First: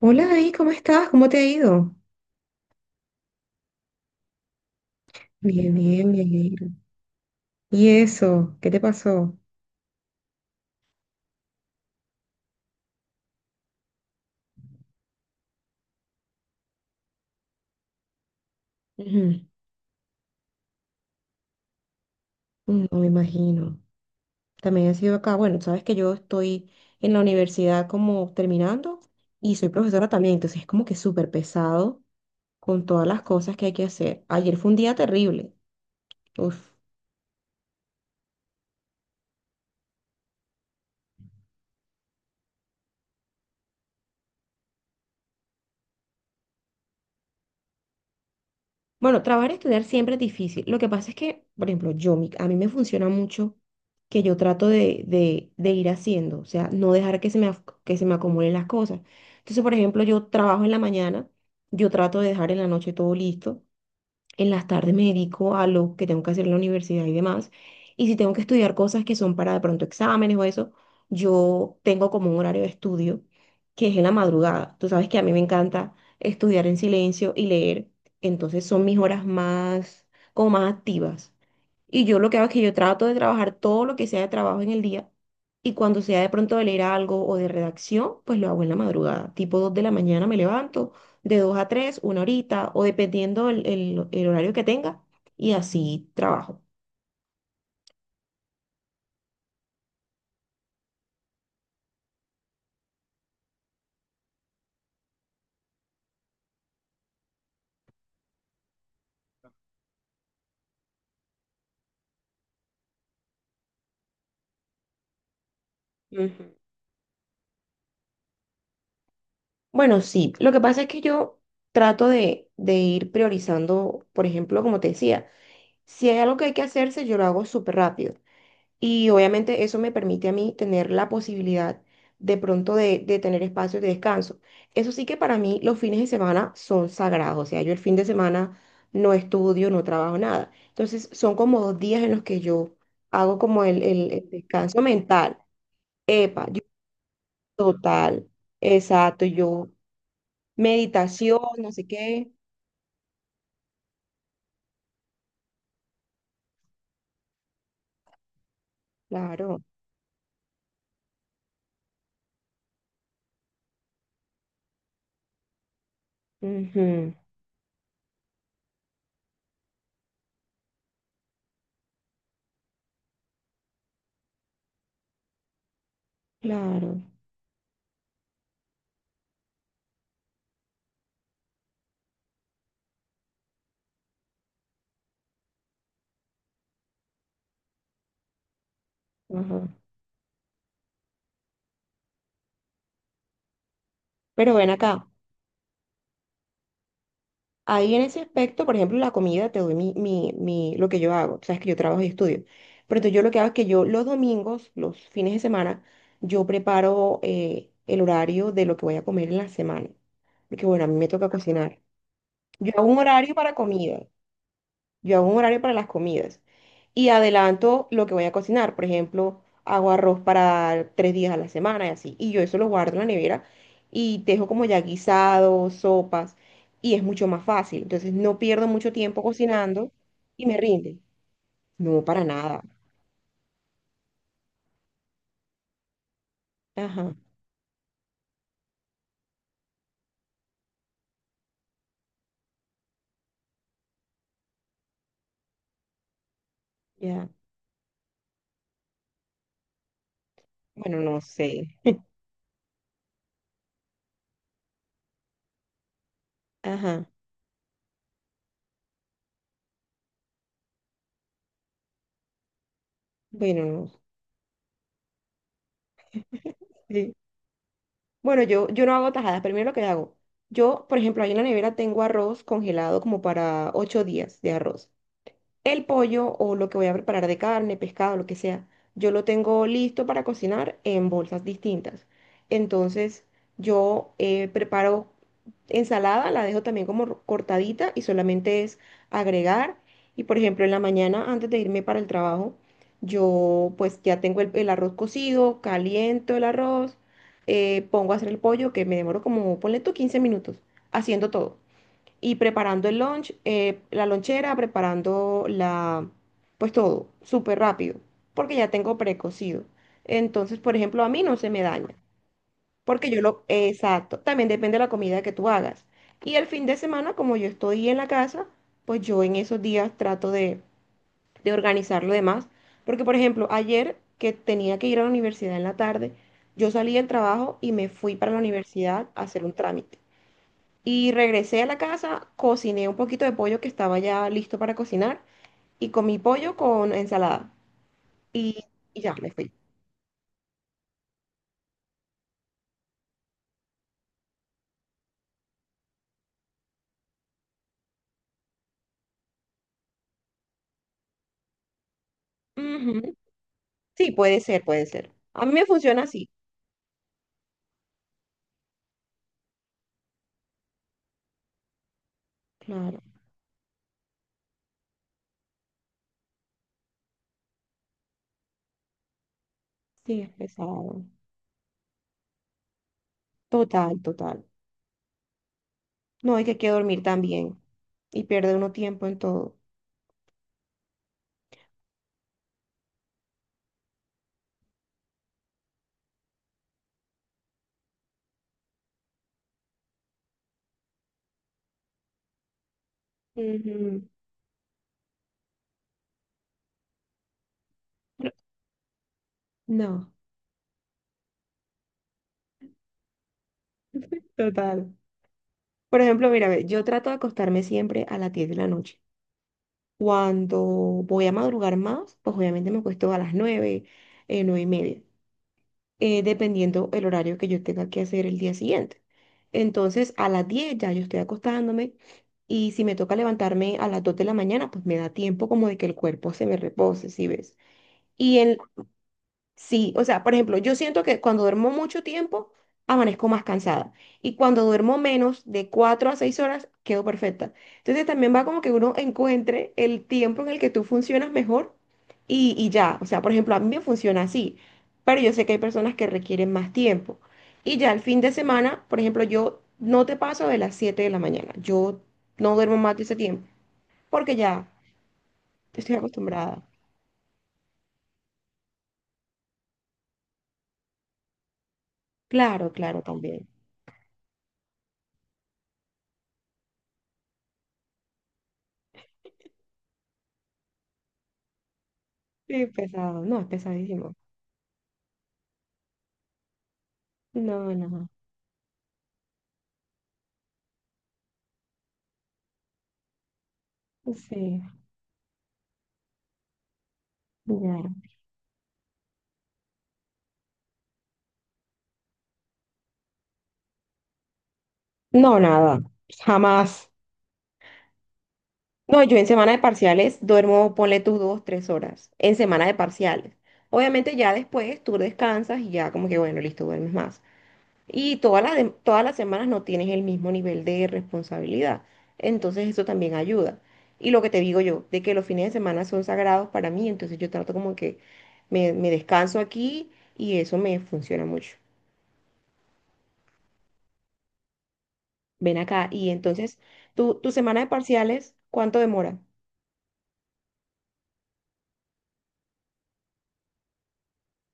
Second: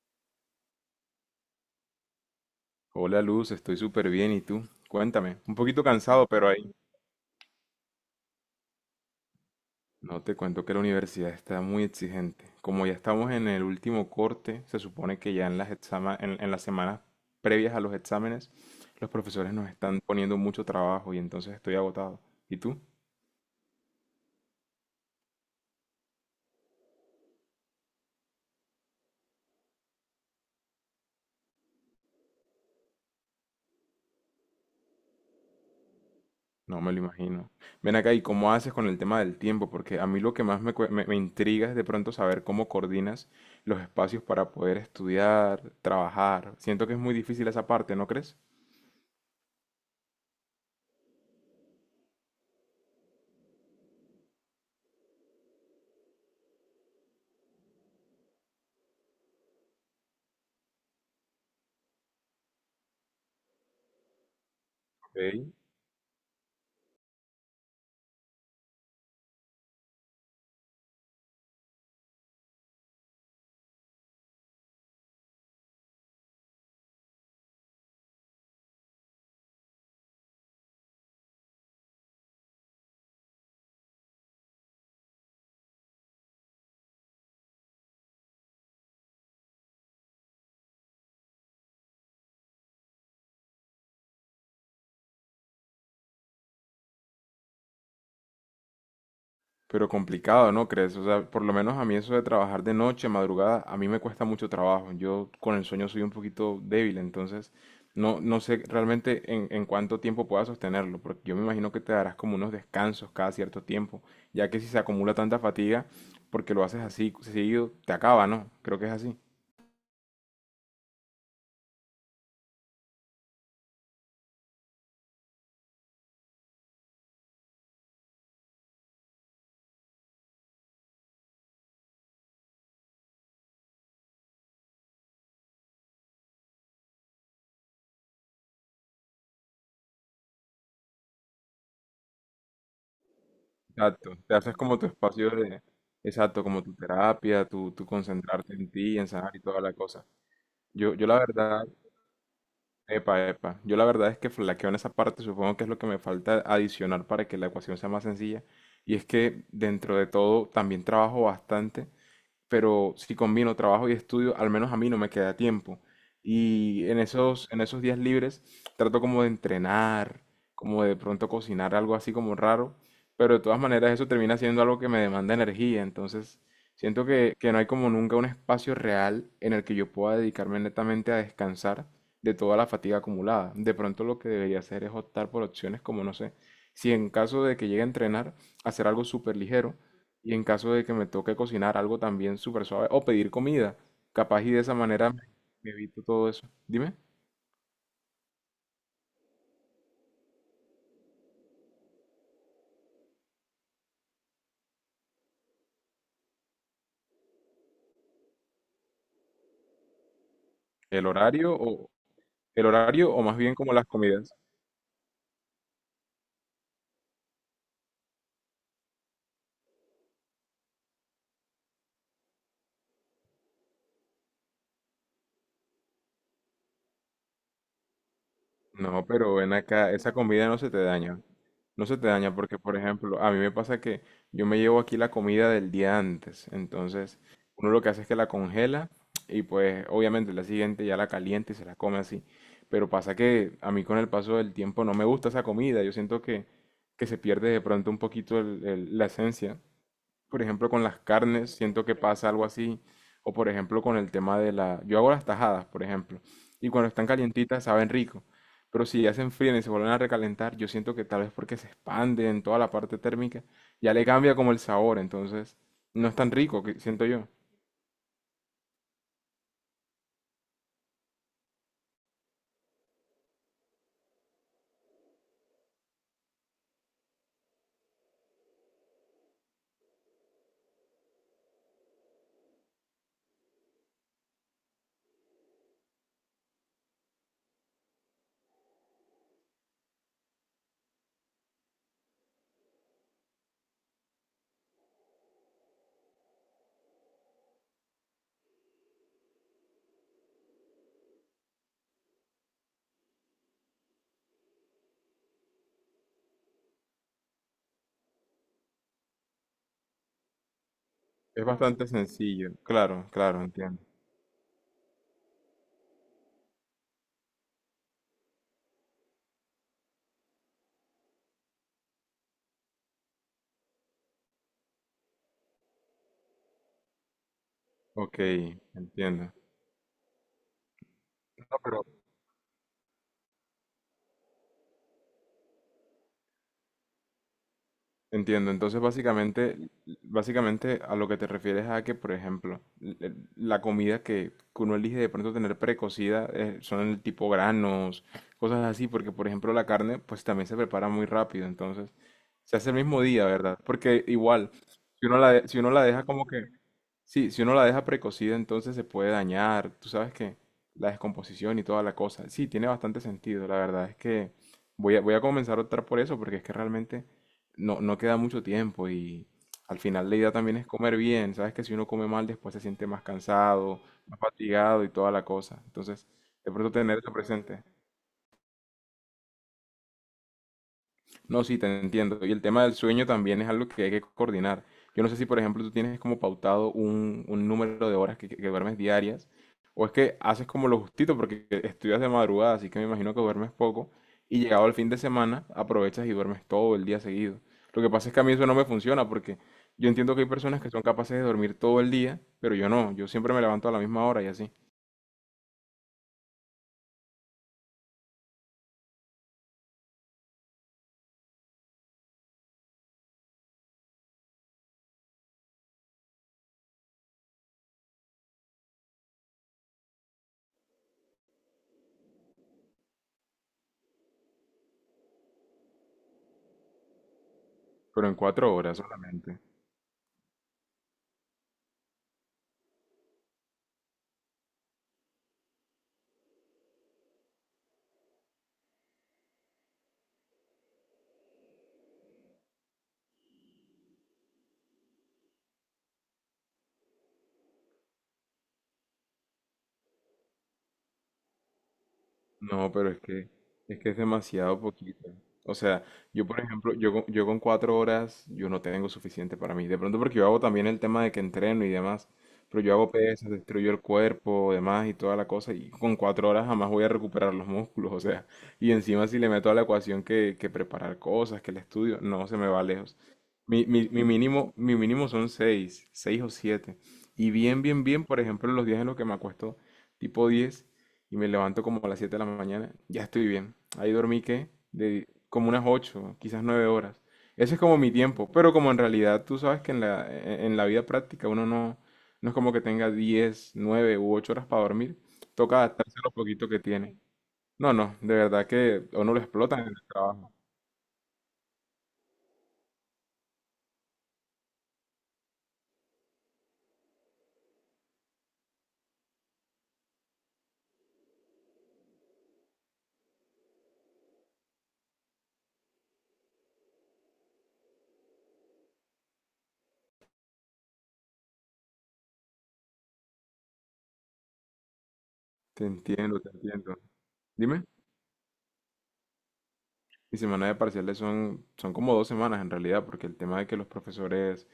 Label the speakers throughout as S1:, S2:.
S1: Hola David, ¿cómo estás? ¿Cómo te ha ido?
S2: Hola Luz, estoy súper bien. ¿Y tú? Cuéntame. Un
S1: Bien,
S2: poquito
S1: bien, me
S2: cansado, pero
S1: alegro.
S2: ahí.
S1: ¿Y eso? ¿Qué te pasó?
S2: No te cuento que la universidad está muy exigente. Como ya estamos en el último corte, se supone que ya en las en las semanas previas a los exámenes, los
S1: Ujú.
S2: profesores nos están poniendo mucho trabajo y entonces estoy agotado. ¿Y tú?
S1: No me imagino. También he sido acá. Bueno, sabes que yo estoy en la universidad como terminando y soy profesora también, entonces es como que súper pesado con todas las cosas que hay que hacer. Ayer fue un día terrible. Uf.
S2: No me lo imagino. Ven acá, ¿y cómo haces con el tema del tiempo? Porque a mí lo que más me, cue- me me intriga es de pronto saber cómo coordinas los espacios para poder estudiar, trabajar. Siento que es muy difícil esa parte, ¿no crees?
S1: Bueno, trabajar y estudiar siempre es difícil. Lo que pasa es que, por ejemplo, yo, a mí me funciona mucho que yo trato de ir haciendo, o sea, no dejar que se me acumulen las cosas. Entonces, por ejemplo, yo trabajo en la mañana, yo trato de dejar en la noche todo listo en las tardes me
S2: Ok.
S1: dedico a lo que tengo que hacer en la universidad y demás. Y si tengo que estudiar cosas que son para de pronto exámenes o eso, yo tengo como un horario de estudio que es en la madrugada. Tú sabes que a mí me encanta estudiar en silencio y leer. Entonces son mis horas más, como más activas. Y yo lo que hago es que yo trato de trabajar todo lo que sea de trabajo en el día. Y cuando sea de pronto de leer algo o de redacción, pues lo hago en la madrugada. Tipo 2 de la mañana me levanto de 2 a 3 una horita, o dependiendo el horario que tenga, y así trabajo.
S2: Pero complicado, ¿no crees? O sea, por lo menos a mí eso de trabajar de noche, madrugada, a mí me cuesta mucho trabajo. Yo con el sueño soy un poquito débil, entonces no, no sé realmente en cuánto tiempo pueda sostenerlo, porque yo me imagino que te darás como unos descansos cada cierto tiempo, ya que si se acumula tanta fatiga,
S1: Ujú.
S2: porque lo haces así seguido, te acaba, ¿no? Creo que es así.
S1: Bueno, sí, lo que pasa es que yo trato de ir priorizando, por ejemplo, como te decía, si hay algo que hay que hacerse, yo lo hago súper rápido. Y obviamente eso me permite a mí tener la posibilidad de pronto de tener espacios de descanso. Eso sí que para mí los fines de semana son sagrados. O sea, yo el fin de semana no estudio, no trabajo nada. Entonces son como 2 días en los que yo hago como el,
S2: Exacto,
S1: el- el
S2: te haces como
S1: descanso
S2: tu espacio
S1: mental.
S2: de, exacto,
S1: Epa, yo
S2: como tu terapia, tu
S1: total,
S2: concentrarte en ti, en
S1: exacto,
S2: sanar y toda
S1: yo
S2: la cosa. Yo, yo la
S1: meditación,
S2: verdad,
S1: no sé qué.
S2: Epa, epa. Yo la verdad es que flaqueo en esa parte, supongo que es lo que me falta adicionar para que la ecuación sea más sencilla. Y es que
S1: Claro,
S2: dentro de todo también trabajo bastante, pero si combino trabajo y estudio, al menos a mí no me queda tiempo. Y en
S1: ujú,
S2: esos, en esos días libres trato como de entrenar, como de pronto cocinar algo así como raro, pero de todas maneras eso termina siendo algo que me demanda energía, entonces
S1: claro.
S2: siento que, no hay como nunca un espacio real en el que yo pueda dedicarme netamente a descansar de toda la fatiga acumulada. De pronto lo que debería hacer es optar por opciones como, no sé, si en caso de que llegue a entrenar, hacer algo súper
S1: Ajá.
S2: ligero, y en caso de que me toque cocinar algo también súper suave o pedir comida, capaz y
S1: Pero
S2: de
S1: ven
S2: esa
S1: acá.
S2: manera me evito todo eso. Dime,
S1: Ahí en ese aspecto, por ejemplo, la comida, te doy mi, lo que yo hago. Sabes que yo trabajo y estudio. Pero entonces yo lo que hago es que yo los domingos, los fines de semana, yo preparo el horario de lo que voy a comer en la semana. Porque bueno, a mí
S2: ¿el
S1: me toca
S2: horario
S1: cocinar.
S2: o el
S1: Yo hago un
S2: horario o
S1: horario
S2: más
S1: para
S2: bien como las
S1: comida.
S2: comidas?
S1: Yo hago un horario para las comidas y adelanto lo que voy a cocinar. Por ejemplo, hago arroz para 3 días a la semana y así. Y yo eso lo guardo en la nevera y dejo como ya guisados, sopas y es mucho más fácil. Entonces no pierdo mucho
S2: No,
S1: tiempo
S2: pero ven
S1: cocinando
S2: acá, esa
S1: y
S2: comida
S1: me
S2: no se te
S1: rinde.
S2: daña. No se
S1: No,
S2: te
S1: para
S2: daña porque,
S1: nada.
S2: por ejemplo, a mí me pasa que yo me llevo aquí la comida del día antes.
S1: Ajá,
S2: Entonces, uno lo que hace es que la congela y pues obviamente la siguiente ya la calienta y se la come así. Pero pasa que a mí con el paso del tiempo no me gusta esa comida. Yo siento que, se
S1: ya.
S2: pierde de pronto un poquito la esencia. Por ejemplo, con las
S1: Bueno, no
S2: carnes,
S1: sé.
S2: siento que pasa algo así. O, por ejemplo, con el tema de la... yo hago las tajadas, por ejemplo. Y cuando están
S1: Ajá,
S2: calientitas saben rico. Pero si ya se enfrían y se vuelven a recalentar, yo siento que tal vez porque se expande en toda la parte térmica,
S1: bueno, no
S2: ya le cambia como el sabor. Entonces, no es tan rico, que siento
S1: sé.
S2: yo.
S1: Bueno, yo no hago tajadas. Pero mira lo que hago. Yo, por ejemplo, ahí en la nevera tengo arroz congelado como para 8 días de arroz. El pollo o lo que voy a preparar de carne, pescado, lo que sea, yo lo tengo listo para cocinar en bolsas distintas. Entonces, yo preparo ensalada, la dejo también como cortadita y solamente es agregar. Y por ejemplo, en la mañana, antes de irme para el trabajo, yo pues ya tengo el arroz cocido, caliento el arroz, pongo a hacer el pollo, que me demoro como, ponle tú 15 minutos, haciendo todo y preparando el lunch, la lonchera, preparando la, pues todo, súper rápido, porque ya tengo precocido. Entonces, por ejemplo, a mí no
S2: Es
S1: se me
S2: bastante
S1: daña,
S2: sencillo. Claro,
S1: porque yo
S2: claro,
S1: lo,
S2: entiendo.
S1: exacto, también depende de la comida que tú hagas. Y el fin de semana, como yo estoy en la casa, pues yo en esos días trato de organizar lo demás, porque por ejemplo, ayer que tenía que ir a la universidad en la tarde, yo salí del trabajo y me fui
S2: Ok,
S1: para la universidad a
S2: entiendo.
S1: hacer un trámite. Y
S2: No,
S1: regresé a la
S2: pero
S1: casa, cociné un poquito de pollo que estaba ya listo para cocinar y comí pollo con ensalada.
S2: Entiendo.
S1: Y,
S2: Entonces,
S1: y ya me fui.
S2: básicamente a lo que te refieres, a que, por ejemplo, la comida que uno elige de pronto tener precocida son el tipo granos, cosas así, porque por ejemplo la carne pues también se prepara muy rápido, entonces se hace el mismo
S1: Ujú.
S2: día, ¿verdad? Porque
S1: Sí, puede
S2: igual,
S1: ser, puede
S2: si
S1: ser.
S2: uno la,
S1: A
S2: de-
S1: mí
S2: si
S1: me
S2: uno la
S1: funciona
S2: deja como
S1: así.
S2: que, sí, si uno la deja precocida entonces se puede dañar, tú sabes que la descomposición y toda la cosa, sí, tiene bastante
S1: Claro,
S2: sentido. La verdad es que voy a comenzar a optar por eso, porque es que realmente no, no queda mucho tiempo y al final la
S1: sí, es
S2: idea también es comer
S1: pesado.
S2: bien. Sabes que si uno come mal después se siente más cansado,
S1: Total,
S2: más
S1: total.
S2: fatigado y toda la cosa. Entonces,
S1: No,
S2: de
S1: hay que
S2: pronto tener
S1: dormir
S2: eso
S1: también.
S2: presente.
S1: Y pierde uno tiempo en todo.
S2: No, sí, te entiendo. Y el tema del sueño también es algo que hay que coordinar. Yo no sé si, por ejemplo, tú tienes como pautado un número de horas que, que duermes diarias, o es que haces como lo justito porque estudias de madrugada, así que me imagino que duermes poco,
S1: Ujú.
S2: y llegado el fin de semana aprovechas y duermes todo el día seguido. Lo que pasa es que a mí
S1: Pero-
S2: eso no me funciona, porque yo
S1: No,
S2: entiendo que hay personas que son capaces de dormir todo el día, pero yo no, yo siempre me levanto a la misma hora y así,
S1: total. Por ejemplo, mira, ve, yo trato de acostarme siempre a las 10 de la noche. Cuando voy a madrugar más, pues obviamente me acuesto a las 9 9 y media. Dependiendo el horario que yo tenga que hacer el día siguiente. Entonces, a las 10 ya yo estoy acostándome y si me toca levantarme a las 2 de la mañana, pues me da tiempo como de que el cuerpo se me repose, ¿si ves?
S2: pero en
S1: Y
S2: cuatro
S1: en,
S2: horas solamente.
S1: Sí, o sea, por ejemplo, yo siento que cuando duermo mucho tiempo, amanezco más cansada. Y cuando duermo menos de 4 a 6 horas, quedo perfecta. Entonces también va como que uno encuentre el tiempo en el que tú funcionas mejor y ya. O sea, por ejemplo, a mí me funciona así, pero yo sé que hay personas que requieren más tiempo. Y ya el fin de semana, por ejemplo, yo no te paso de las 7 de la mañana. Yo no
S2: No,
S1: duermo
S2: pero
S1: más
S2: es
S1: de ese
S2: que,
S1: tiempo
S2: es que es
S1: porque
S2: demasiado
S1: ya
S2: poquito. O sea,
S1: estoy
S2: yo por
S1: acostumbrada.
S2: ejemplo, yo con 4 horas, yo no tengo suficiente para mí. De pronto porque yo hago también el tema de que entreno y demás, pero
S1: Claro,
S2: yo hago
S1: claro,
S2: pesas,
S1: también.
S2: destruyo el cuerpo, demás y toda la cosa, y con 4 horas jamás voy a recuperar los músculos, o sea, y encima si le meto a la ecuación que preparar cosas, que el estudio, no, se me va
S1: Sí,
S2: lejos.
S1: pesado. No, es
S2: Mi, mi, mi
S1: pesadísimo.
S2: mínimo, mi mínimo son seis o siete. Y bien,
S1: No,
S2: bien, bien,
S1: no,
S2: por ejemplo, en los días en los que me acuesto tipo 10 y me levanto como a las 7 de la mañana, ya estoy bien. Ahí dormí que
S1: sí,
S2: de como unas 8 quizás 9 horas. Ese es como mi
S1: claro.
S2: tiempo, pero como en realidad tú sabes que en la vida práctica uno no, no es como que tenga 10, 9 u 8 horas para dormir,
S1: No,
S2: toca
S1: nada,
S2: adaptarse a lo poquito que
S1: jamás.
S2: tiene. No, no, de verdad que a
S1: No,
S2: uno
S1: yo
S2: lo
S1: en semana de
S2: explotan en el
S1: parciales
S2: trabajo.
S1: duermo, ponle tus 2, 3 horas, en semana de parciales. Obviamente ya después tú descansas y ya como que, bueno, listo, duermes más. Y todas las semanas no tienes el mismo nivel de responsabilidad. Entonces eso también ayuda. Y lo que te digo yo, de que los fines de semana son sagrados para mí, entonces yo trato como que me descanso aquí y eso me funciona mucho. Ven
S2: Te
S1: acá. Y
S2: entiendo, te
S1: entonces,
S2: entiendo.
S1: ¿tu semana
S2: Dime.
S1: de parciales, cuánto demora?
S2: Mi semana de parciales son como 2 semanas en realidad, porque el tema de que los profesores,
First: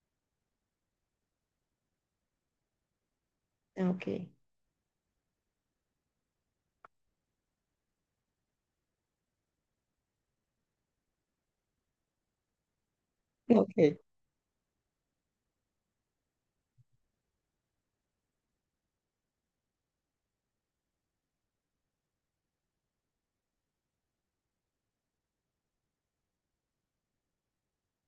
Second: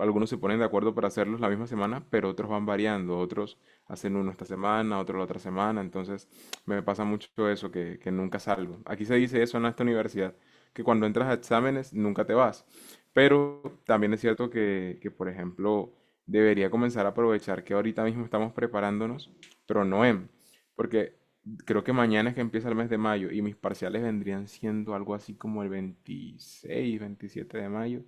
S2: algunos se ponen de acuerdo para hacerlos la misma semana, pero otros van variando, otros
S1: Ah,
S2: hacen
S1: Ok.
S2: uno esta semana, otro la otra semana, entonces me pasa mucho eso, que, nunca salgo. Aquí se dice eso en esta universidad, que cuando entras a exámenes nunca te vas, pero
S1: Ok.
S2: también es cierto que por ejemplo, debería comenzar a aprovechar que ahorita mismo estamos preparándonos, pero no en, porque creo que mañana es que empieza el mes de mayo y mis parciales vendrían siendo algo así como el 26, 27 de mayo,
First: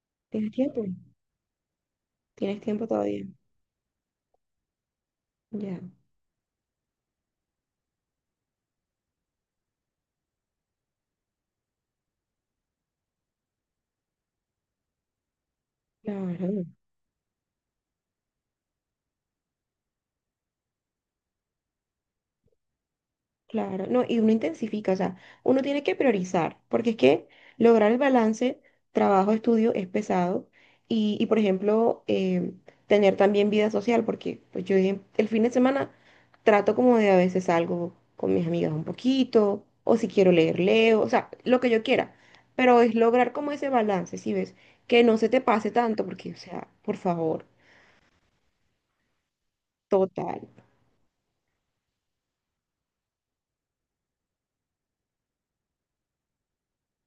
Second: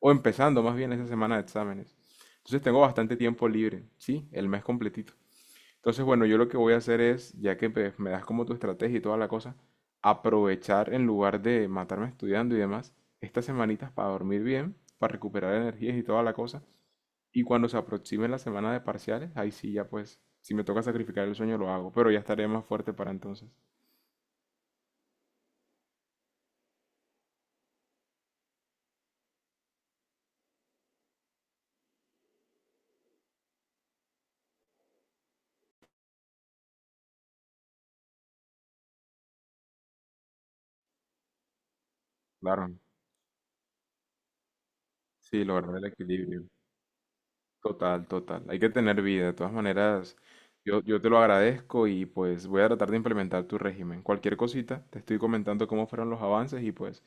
S2: o
S1: ¿Tienes
S2: empezando más
S1: tiempo?
S2: bien esa semana de exámenes.
S1: ¿Tienes
S2: Entonces tengo
S1: tiempo
S2: bastante
S1: todavía?
S2: tiempo libre, ¿sí? El mes completito.
S1: Ya.
S2: Entonces, bueno, yo lo que voy a hacer es, ya que pues me das como tu estrategia y toda la cosa, aprovechar, en lugar de matarme estudiando y demás, estas semanitas para dormir bien, para recuperar energías y toda la cosa.
S1: Claro.
S2: Y cuando se aproxime la semana de parciales, ahí sí ya pues, si me toca sacrificar el sueño lo hago, pero ya estaré más fuerte para entonces.
S1: Claro, no, y uno intensifica, o sea, uno tiene que priorizar, porque es que lograr el balance trabajo-estudio es pesado por ejemplo, tener también vida social, porque pues yo el fin de semana trato como de a veces salgo con mis amigas un poquito, o si quiero leer, leo, o sea, lo que yo quiera,
S2: Claro,
S1: pero es lograr como ese balance, ¿si ves? Que no se te
S2: sí,
S1: pase
S2: lograr el
S1: tanto, porque, o
S2: equilibrio.
S1: sea, por favor,
S2: Total, total. Hay que tener vida. De todas maneras,
S1: total.
S2: yo te lo agradezco y pues voy a tratar de implementar tu régimen. Cualquier cosita, te estoy comentando cómo fueron los avances y pues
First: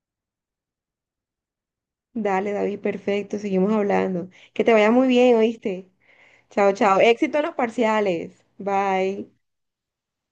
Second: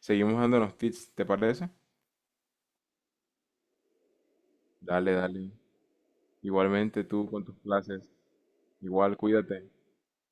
S2: seguimos dándonos tips, ¿te parece?
S1: Dale, David, perfecto, seguimos hablando. Que te vaya muy
S2: Dale,
S1: bien,
S2: dale.
S1: ¿oíste? Chao, chao.
S2: Igualmente tú
S1: Éxito
S2: con
S1: en los
S2: tus clases.
S1: parciales.
S2: Igual,
S1: Bye.
S2: cuídate.